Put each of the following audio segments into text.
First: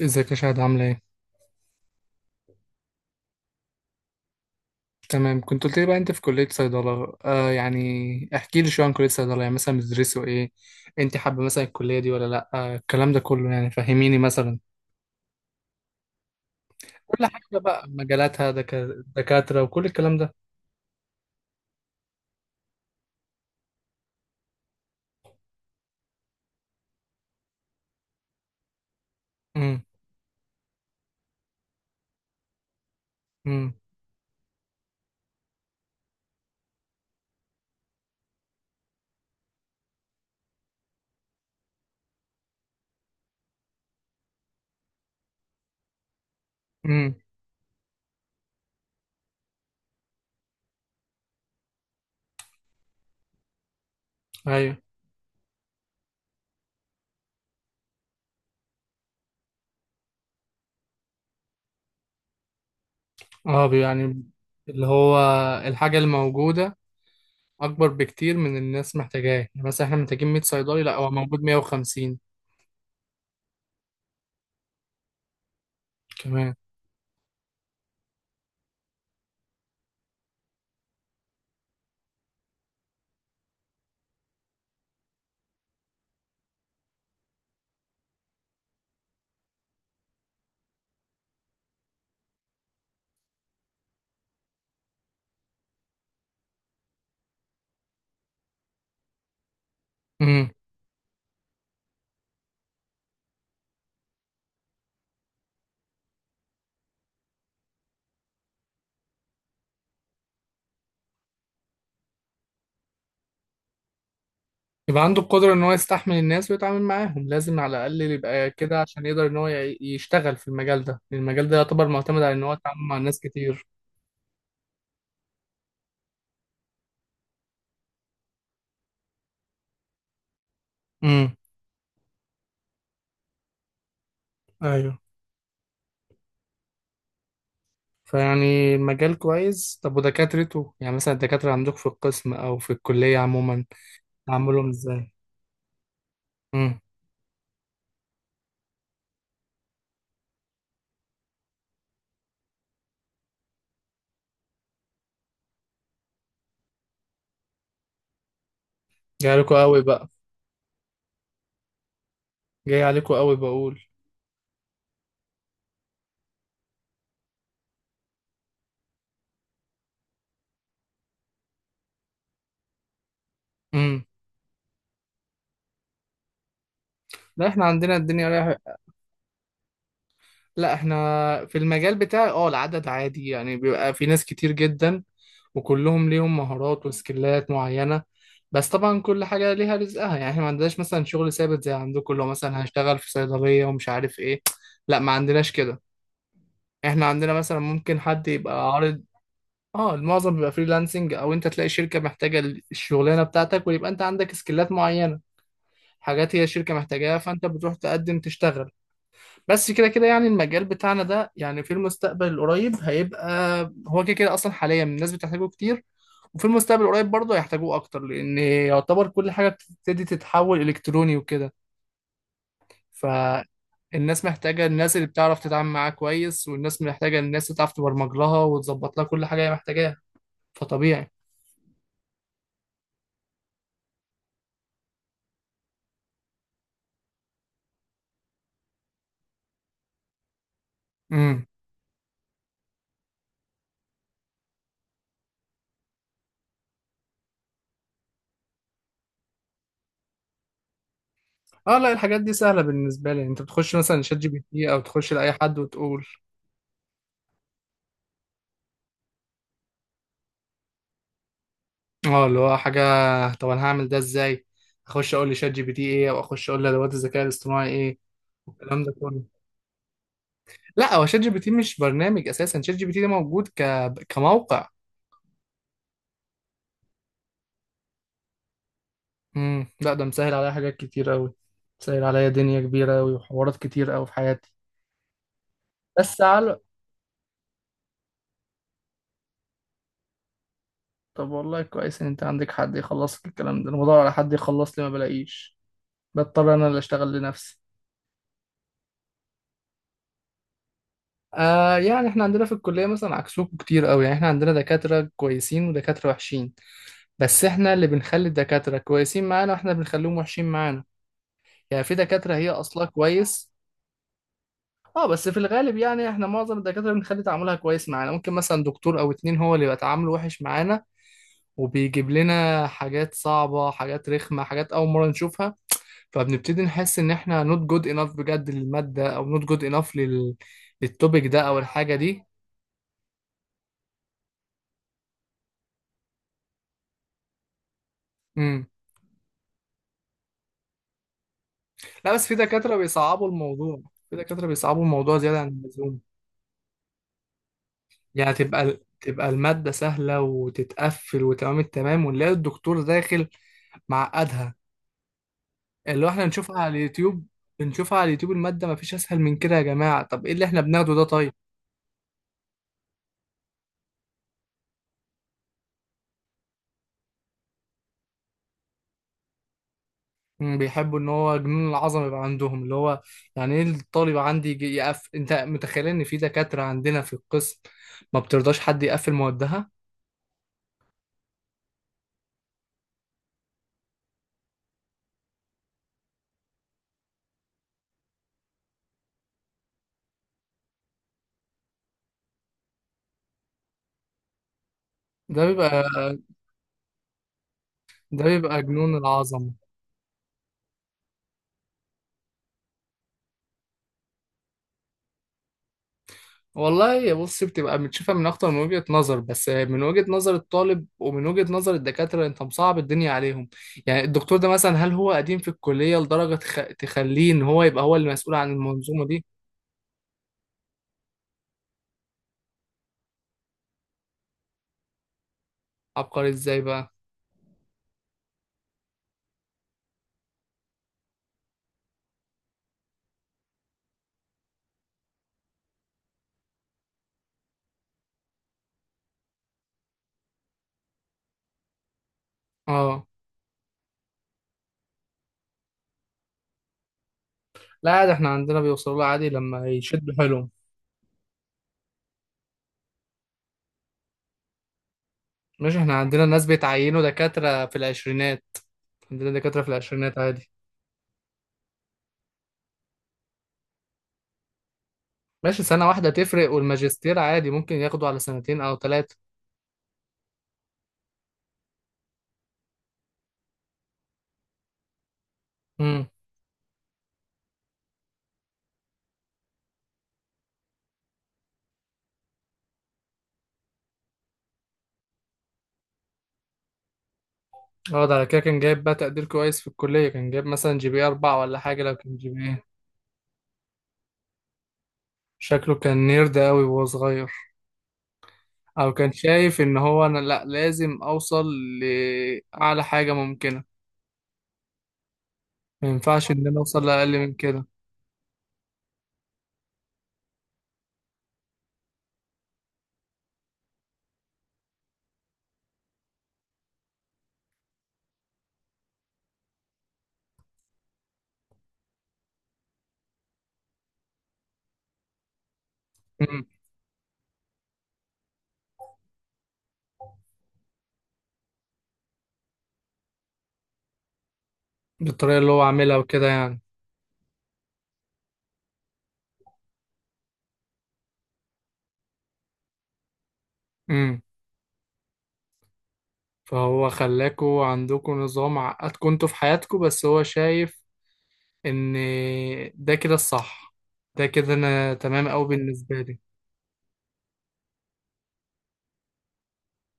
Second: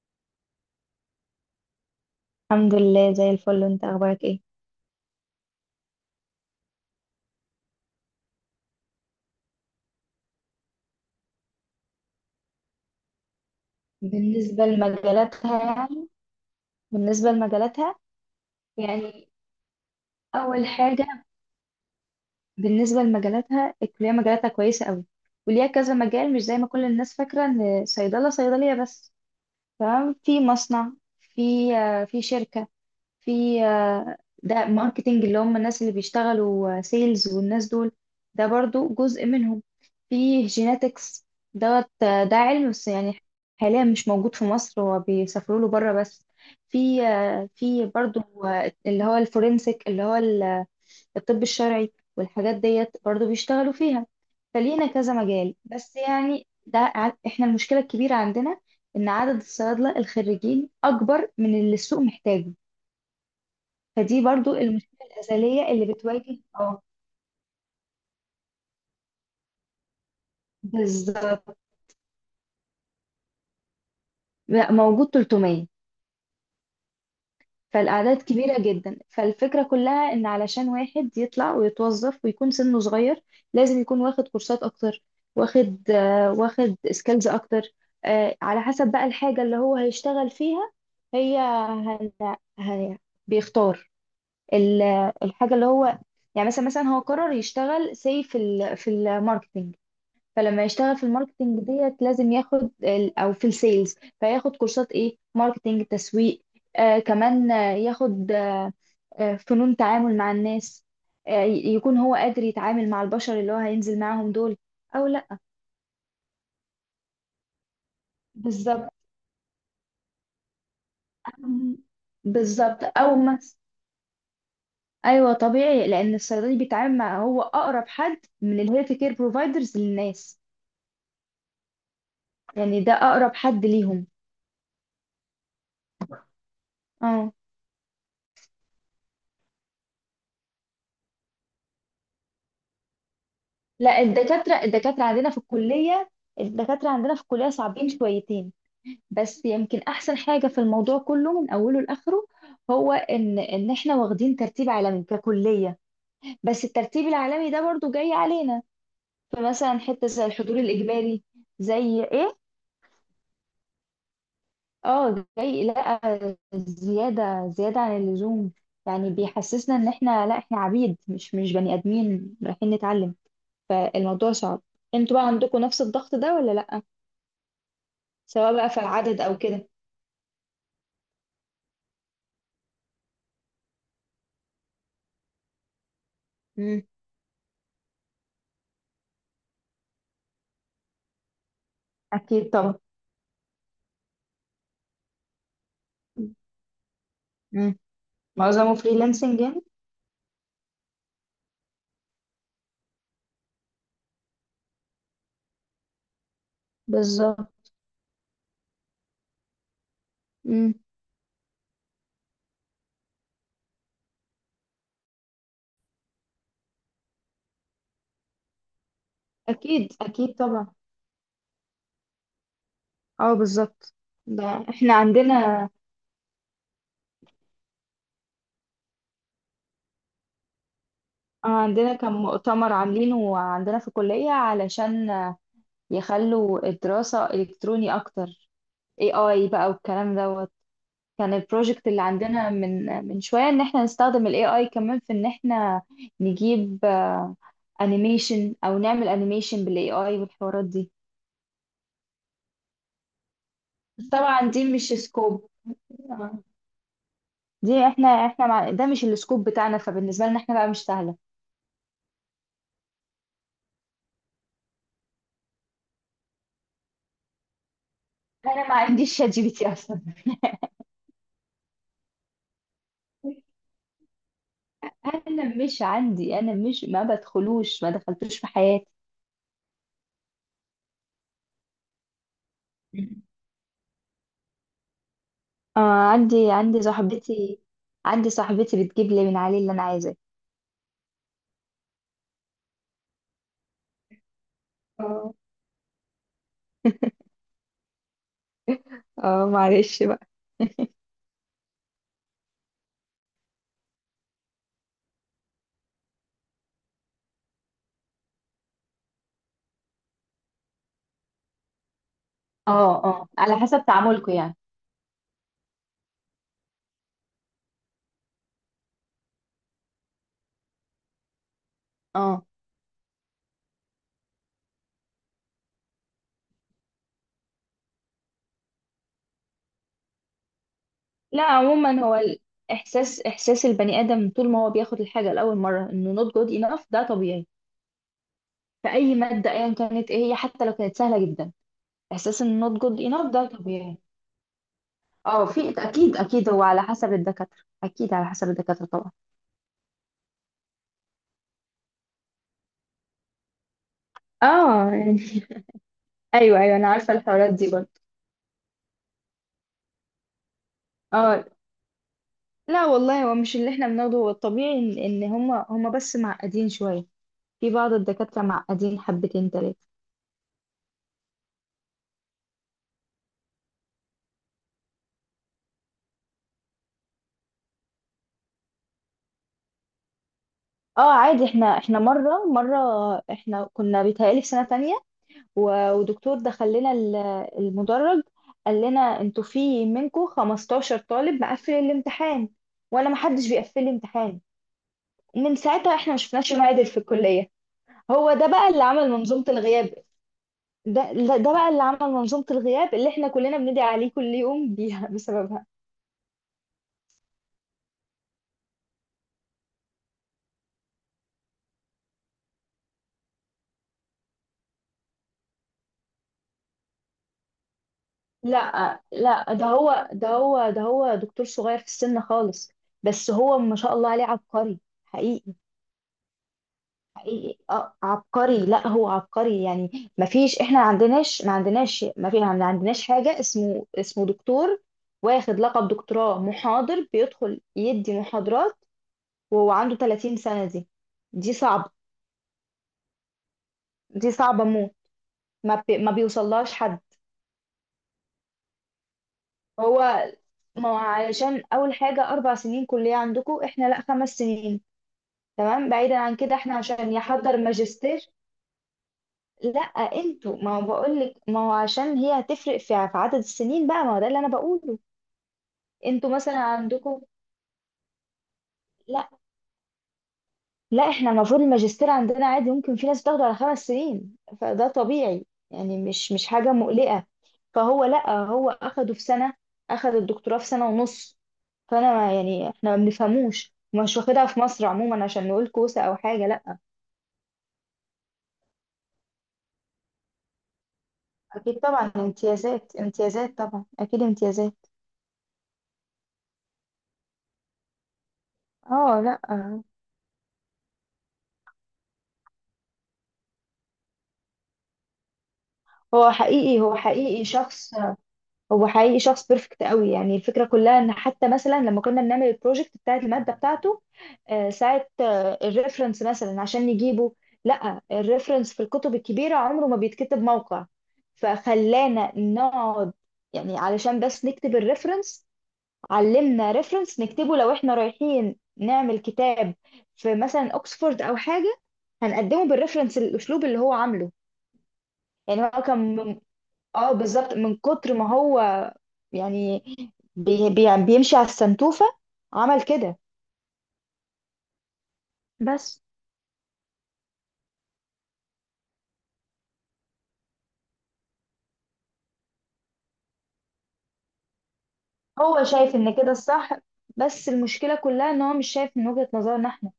ازيك يا شهد؟ عاملة ايه؟ الحمد لله زي الفل، انت اخبارك ايه؟ تمام، كنت قلت لي بقى انت في كلية صيدلة. يعني احكي لي شوية عن كلية صيدلة، يعني مثلا بتدرسوا ايه؟ انت حابة مثلا الكلية دي ولا لأ؟ الكلام ده كله، يعني فهميني. مثلا بالنسبة لمجالاتها يعني كل بالنسبة حاجة بقى لمجالاتها مجالاتها يعني دكاترة وكل الكلام ده. اول حاجة، بالنسبة لمجالاتها الكلية مجالاتها كويسة قوي، وليها كذا مجال، مش زي ما كل الناس فاكرة ان صيدلة صيدلية بس. امم. تمام. في مصنع، في في شركة، في امم. آه، ده ماركتينج اللي هم الناس اللي بيشتغلوا سيلز والناس دول، ده برضو جزء منهم. في جيناتكس دوت، ده علم بس يعني، حاليا مش موجود في مصر، هو بيسافروا له بره بس. في امم. آه، في برضو اللي هو الفورنسيك، اللي هو الطب الشرعي، والحاجات ديت برضو بيشتغلوا فيها. ايوه. فلينا كذا مجال، بس يعني ده احنا المشكلة الكبيرة عندنا ان عدد الصيادلة الخريجين اكبر من اللي السوق محتاجه، اه، فدي يعني برضو اللي المشكلة هو الأزلية اللي الحاجة بتواجه. الموجودة اه، أكبر بكتير من الناس محتاجاه. يعني مثلا احنا محتاجين 100 صيدلي، لأ هو موجود بالظبط. 150 لا، موجود 300. كمان. فالأعداد كبيرة جدا، فالفكرة كلها إن علشان واحد يطلع ويتوظف ويكون سنه صغير لازم يكون واخد كورسات أكتر، واخد سكيلز أكتر، على حسب بقى الحاجة اللي هو هيشتغل فيها. هي هن... هي بيختار ال- الحاجة اللي هو، يعني مثلا، هو قرر يشتغل سي في في الماركتنج، فلما يشتغل في الماركتينج ديت لازم ياخد او في السيلز، فياخد كورسات ايه، ماركتينج، تسويق، كمان، ياخد فنون تعامل مع الناس، يكون هو قادر يتعامل مع البشر اللي هو هينزل معاهم دول. يبقى او عنده لا. القدرة إن هو يستحمل الناس ويتعامل معاهم، لازم على الأقل يبقى كده بالظبط، عشان يقدر إن هو يشتغل في المجال ده. المجال ده يعتبر معتمد على إن هو بالظبط. يتعامل مع او ناس مس كتير. ايوه، طبيعي، لان الصيدلي بيتعامل مع، هو اقرب حد من الهيلث كير بروفايدرز للناس، امم. يعني ده اقرب حد ليهم. أيوه. اه. فيعني مجال كويس. طب ودكاترته؟ يعني مثلا الدكاترة عندك في القسم أو في الكلية عموما، لا. تعاملهم إزاي؟ امم. الدكاترة عندنا في الكلية صعبين شويتين، بس يمكن أحسن حاجة في الموضوع كله من أوله لآخره هو إن إحنا واخدين ترتيب عالمي ككلية، بس الترتيب العالمي ده برضو جاي علينا. جاي عليكوا فمثلا قوي حتة بقى. زي الحضور الإجباري، زي إيه؟ جاي عليكوا قوي، بقول. آه، جاي. لا، زيادة عن اللزوم، يعني بيحسسنا إن إحنا، لا، إحنا عبيد، مش بني آدمين رايحين نتعلم، امم. فالموضوع صعب. انتوا بقى عندكم نفس الضغط ده ولا لا؟ لا، إحنا عندنا الدنيا سواء رايحة. بقى في العدد او كده. لا، احنا في المجال بتاعي العدد عادي، يعني بيبقى في ناس كتير جدا وكلهم ليهم امم. مهارات وسكيلات معينة. بس طبعا كل حاجة ليها رزقها، يعني احنا ما عندناش مثلا شغل ثابت زي عندكم اللي هو اكيد مثلا طبعا. هشتغل في صيدلية ومش عارف ايه. لا، ما عندناش كده. احنا عندنا مثلا امم. ممكن حد يبقى معظمه عارض. فريلانسنج يعني. اه، المعظم بيبقى فريلانسنج، او انت تلاقي شركة محتاجة الشغلانة بتاعتك ويبقى انت عندك سكيلات معينة، حاجات هي الشركة محتاجاها، فانت بالظبط. بتروح تقدم تشتغل. بس كده كده يعني المجال امم. بتاعنا ده، يعني في المستقبل القريب هيبقى، هو كده كده اصلا حاليا الناس بتحتاجه كتير. وفي المستقبل القريب برضه هيحتاجوه اكتر، لان يعتبر كل حاجه اكيد، بتبتدي اكيد تتحول طبعا. الكتروني وكده. اه، بالظبط. فالناس ده محتاجه احنا الناس اللي بتعرف عندنا تتعامل معاها كويس، والناس محتاجه الناس اللي تعرف تبرمج لها وتظبط لها كل حاجه هي محتاجاها. فطبيعي. اه عندنا كان مؤتمر عاملينه عندنا في الكلية علشان يخلوا الدراسة الكتروني اكتر، اي اي بقى والكلام دوت. كان امم. البروجكت اللي عندنا من شوية ان احنا نستخدم الاي اي كمان، في ان احنا نجيب انيميشن او نعمل انيميشن بالاي اي والحوارات دي. اه لا، الحاجات دي سهله بالنسبه لي. يعني انت بتخش مثلا بس شات جي بي طبعا دي تي او مش تخش لاي سكوب، حد وتقول. دي احنا احنا مع... ده مش السكوب بتاعنا، فبالنسبه لنا احنا بقى مش سهله. اه اللي هو حاجة، طب انا هعمل ده ازاي؟ اخش اقول لشات جي بي تي ايه، او اخش اقول لادوات الذكاء الاصطناعي ايه انا ما والكلام ده عنديش شات كله. جي بي تي اصلا. لا، هو ChatGPT مش برنامج اساسا. ChatGPT ده موجود كموقع. انا مش عندي، انا مش ما بدخلوش ما دخلتوش في حياتي. امم. لا، ده مسهل عليا حاجات كتير قوي. مسهل عليا دنيا كبيرة قوي وحوارات كتير قوي في حياتي. آه. بس عندي على. عندي صاحبتي عندي صاحبتي بتجيب لي من عليه اللي انا عايزاه. طب والله كويس ان انت عندك حد يخلص لك الكلام ده. انا بدور على حد يخلص لي ما اه. بلاقيش، بضطر انا اللي اشتغل لنفسي. اه، معلش بقى. يعني احنا عندنا في الكلية مثلا عكسوكوا كتير قوي. يعني احنا عندنا دكاترة كويسين ودكاترة وحشين، بس احنا اللي بنخلي الدكاترة كويسين معانا واحنا بنخليهم وحشين معانا. يعني في دكاترة هي اصلها اه. اه، كويس. على حسب تعاملكم يعني. اه بس في الغالب، يعني احنا معظم الدكاترة بنخلي تعاملها كويس معانا. ممكن مثلا دكتور او اتنين هو اللي يبقى تعامله وحش معانا، وبيجيب اه. لنا حاجات صعبة، حاجات رخمة، حاجات أول مرة نشوفها، فبنبتدي نحس إن إحنا not good enough بجد للمادة، أو not good enough للتوبيك ده لا، أو الحاجة عموما هو دي. احساس البني ادم طول ما هو بياخد الحاجه لاول مره انه not good enough ده طبيعي، مم. في اي ماده ايا كانت ايه هي، حتى لو كانت سهله جدا. لا بس في احساس ان دكاترة not good بيصعبوا enough ده الموضوع. طبيعي. في دكاترة بيصعبوا الموضوع زيادة اه. عن اللزوم. اكيد، اكيد، هو على حسب الدكاتره، اكيد على يعني حسب تبقى الدكاتره طبعا. تبقى المادة سهلة وتتقفل وتمام التمام، ونلاقي الدكتور داخل معقدها، اه يعني. اللي هو احنا نشوفها ايوه، على ايوه، انا عارفه اليوتيوب. الحوارات دي بنشوفها برضه. على اليوتيوب، المادة مفيش أسهل من كده يا جماعة، طب إيه اللي احنا بناخده ده طيب؟ اه. لا والله، هو مش اللي احنا بناخده، هو الطبيعي ان هما هما بس معقدين شويه، في بعض الدكاتره معقدين حبتين تلاته. مم، بيحبوا إن هو جنون العظمة يبقى عندهم، اللي هو يعني إيه الطالب عندي يجي يقف؟ أنت متخيل إن في دكاترة عندنا في القسم ما بترضاش حد يقفل موادها؟ اه، عادي. احنا مره مره، احنا كنا بيتهيألي في سنه تانية، و- ودكتور دخل لنا المدرج، قال لنا انتوا في منكم 15 طالب مقفل الامتحان، وانا ما حدش بيقفل لي امتحان. ده من بيبقى ساعتها احنا ما شفناش معادل في الكليه. ده هو ده بيبقى بقى اللي جنون عمل منظومه العظمة. الغياب. ده بقى اللي عمل منظومه الغياب اللي احنا كلنا بندعي عليه كل يوم بيها بسببها. والله يا بص، بتبقى بتشوفها من اكتر من وجهة نظر، بس من وجهة نظر الطالب ومن وجهة نظر الدكاترة انت مصعب الدنيا عليهم. يعني الدكتور ده مثلا، هل هو قديم في الكلية لدرجة تخليه ان هو يبقى هو اللي مسؤول عن لا، المنظومة دي؟ لا، ده هو دكتور صغير في السن خالص، بس هو ما شاء الله عليه عبقري، حقيقي. عبقري ازاي بقى؟ حقيقي، عبقري. لا، هو عبقري يعني، ما فيش احنا ما عندناش ما عندناش ما في ما عندناش حاجه اسمه دكتور واخد لقب دكتوراه محاضر بيدخل يدي محاضرات وهو عنده 30 سنه دي. دي صعبه اه دي صعبه موت، ما بيوصلهاش حد. لا عادي، احنا عندنا بيوصلوا له عادي لما هو يشدوا حيلهم. ما هو علشان اول حاجه 4 سنين كليه عندكم، احنا لا، 5 سنين. ماشي، تمام، احنا بعيدا عندنا عن ناس كده احنا بيتعينوا عشان يحضر دكاترة في ماجستير. العشرينات. عندنا دكاترة في لا. العشرينات عادي. انتوا ما هو بقول لك، ما هو عشان هي هتفرق في عدد السنين بقى، ما هو ده اللي انا بقوله. ماشي، سنة واحدة انتوا تفرق، مثلا والماجستير عندكم. عادي ممكن ياخدوا على سنتين او 3. لا، لا، احنا المفروض الماجستير عندنا عادي، ممكن في ناس بتاخده على 5 سنين، فده طبيعي يعني، مش حاجة مقلقة. فهو، لا، هو اخده في سنة، اخد الدكتوراه في سنة ونص، فانا يعني احنا ما بنفهموش، مش واخدها في مصر عموما عشان نقول كوسة او حاجة. لا. اه، ده على كده كان جايب بقى تقدير كويس في الكلية. كان جايب مثلا GPA 4 ولا اكيد حاجة. لو طبعا، كان GPA، امتيازات، امتيازات طبعا، اكيد امتيازات. شكله كان نيرد أوي وهو صغير، أو كان اه. لا، شايف إن هو، أنا لأ لازم أوصل لأعلى حاجة ممكنة. ما هو ينفعش إن أنا حقيقي أوصل هو لأقل من حقيقي كده. شخص هو حقيقي شخص بيرفكت قوي، يعني الفكرة كلها ان حتى مثلا لما كنا بنعمل البروجكت بتاعت المادة بتاعته، ساعة الريفرنس مثلا عشان نجيبه. لا، الريفرنس في الكتب الكبيرة عمره ما بيتكتب موقع، فخلانا نقعد، يعني علشان بس نكتب الريفرنس، أمم. علمنا ريفرنس نكتبه لو احنا رايحين نعمل كتاب في مثلا اوكسفورد او حاجة، هنقدمه بالريفرنس الاسلوب اللي هو عامله. بالطريقة اللي يعني هو هو عاملها وكده كان، يعني. اه بالظبط، من كتر ما هو، يعني بي بي يعني بيمشي على السنتوفة، عمل كده. أمم. بس فهو خلاكوا عندكوا نظام، عقدكوا انتوا في حياتكوا، بس هو شايف إن ده كده الصح. ده كده أنا تمام أوي هو شايف بالنسبة ان لي. كده الصح، بس المشكلة كلها ان هو مش شايف من وجهة نظرنا احنا.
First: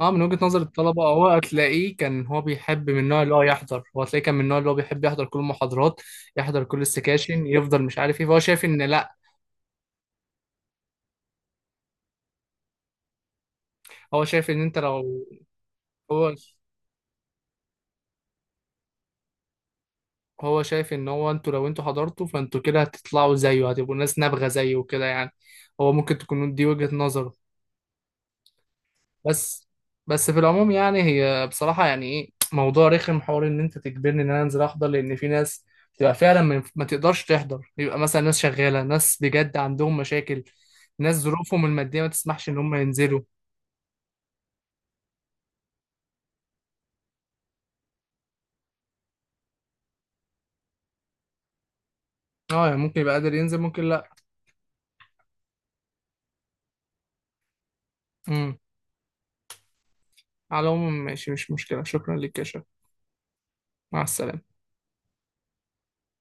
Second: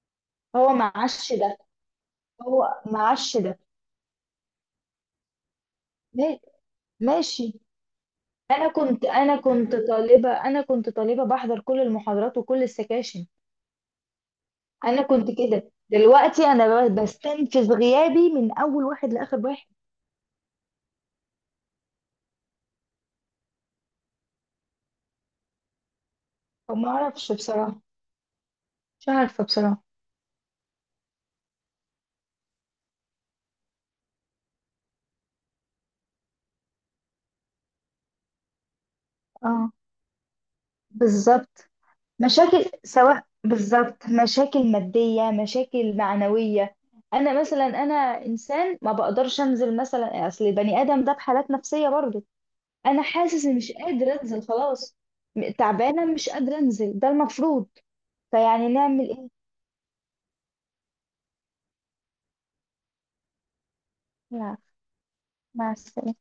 اه، من وجهة نظر هو الطلبة هو معاش ده هتلاقيه كان هو هو بيحب من النوع اللي معاش هو ده. يحضر. هو هتلاقيه كان من النوع اللي هو بيحب يحضر كل المحاضرات، ما- يحضر كل السكاشن، ماشي. يفضل مش عارف ايه. فهو شايف ان لا. انا كنت طالبة بحضر كل المحاضرات وكل السكاشن. هو شايف ان انت انا لو، كنت كده، هو دلوقتي انا بستنفذ غيابي من اول واحد لاخر واحد. هو شايف ان هو انتوا لو انتوا حضرتوا فانتوا كده هتطلعوا زيه، هتبقوا ناس نابغة زيه وكده يعني. هو ممكن تكون دي فما وجهة اعرفش نظره. بصراحة، مش عارفة بس بصراحة. بس في العموم، يعني هي بصراحة، يعني ايه موضوع رخم، حوار ان انت تجبرني ان انا انزل احضر لان في ناس بتبقى فعلا ما تقدرش تحضر. يبقى مثلا ناس شغالة، ناس بجد اه، عندهم مشاكل، ناس ظروفهم بالظبط. المادية ما تسمحش ان مشاكل، هم ينزلوا. سواء بالظبط مشاكل مادية، مشاكل معنوية. أنا مثلا، أنا إنسان ما بقدرش أنزل مثلا، أصل البني آدم ده بحالات نفسية برضه، اه يعني ممكن أنا يبقى قادر حاسس إني ينزل، مش ممكن لا. قادر أنزل خلاص. تعبانة، مش قادرة أنزل، ده المفروض. امم. فيعني نعمل إيه؟ على العموم ماشي، مش مشكلة. شكرا لك يا شباب، مع السلامة. لا. مع السلامة.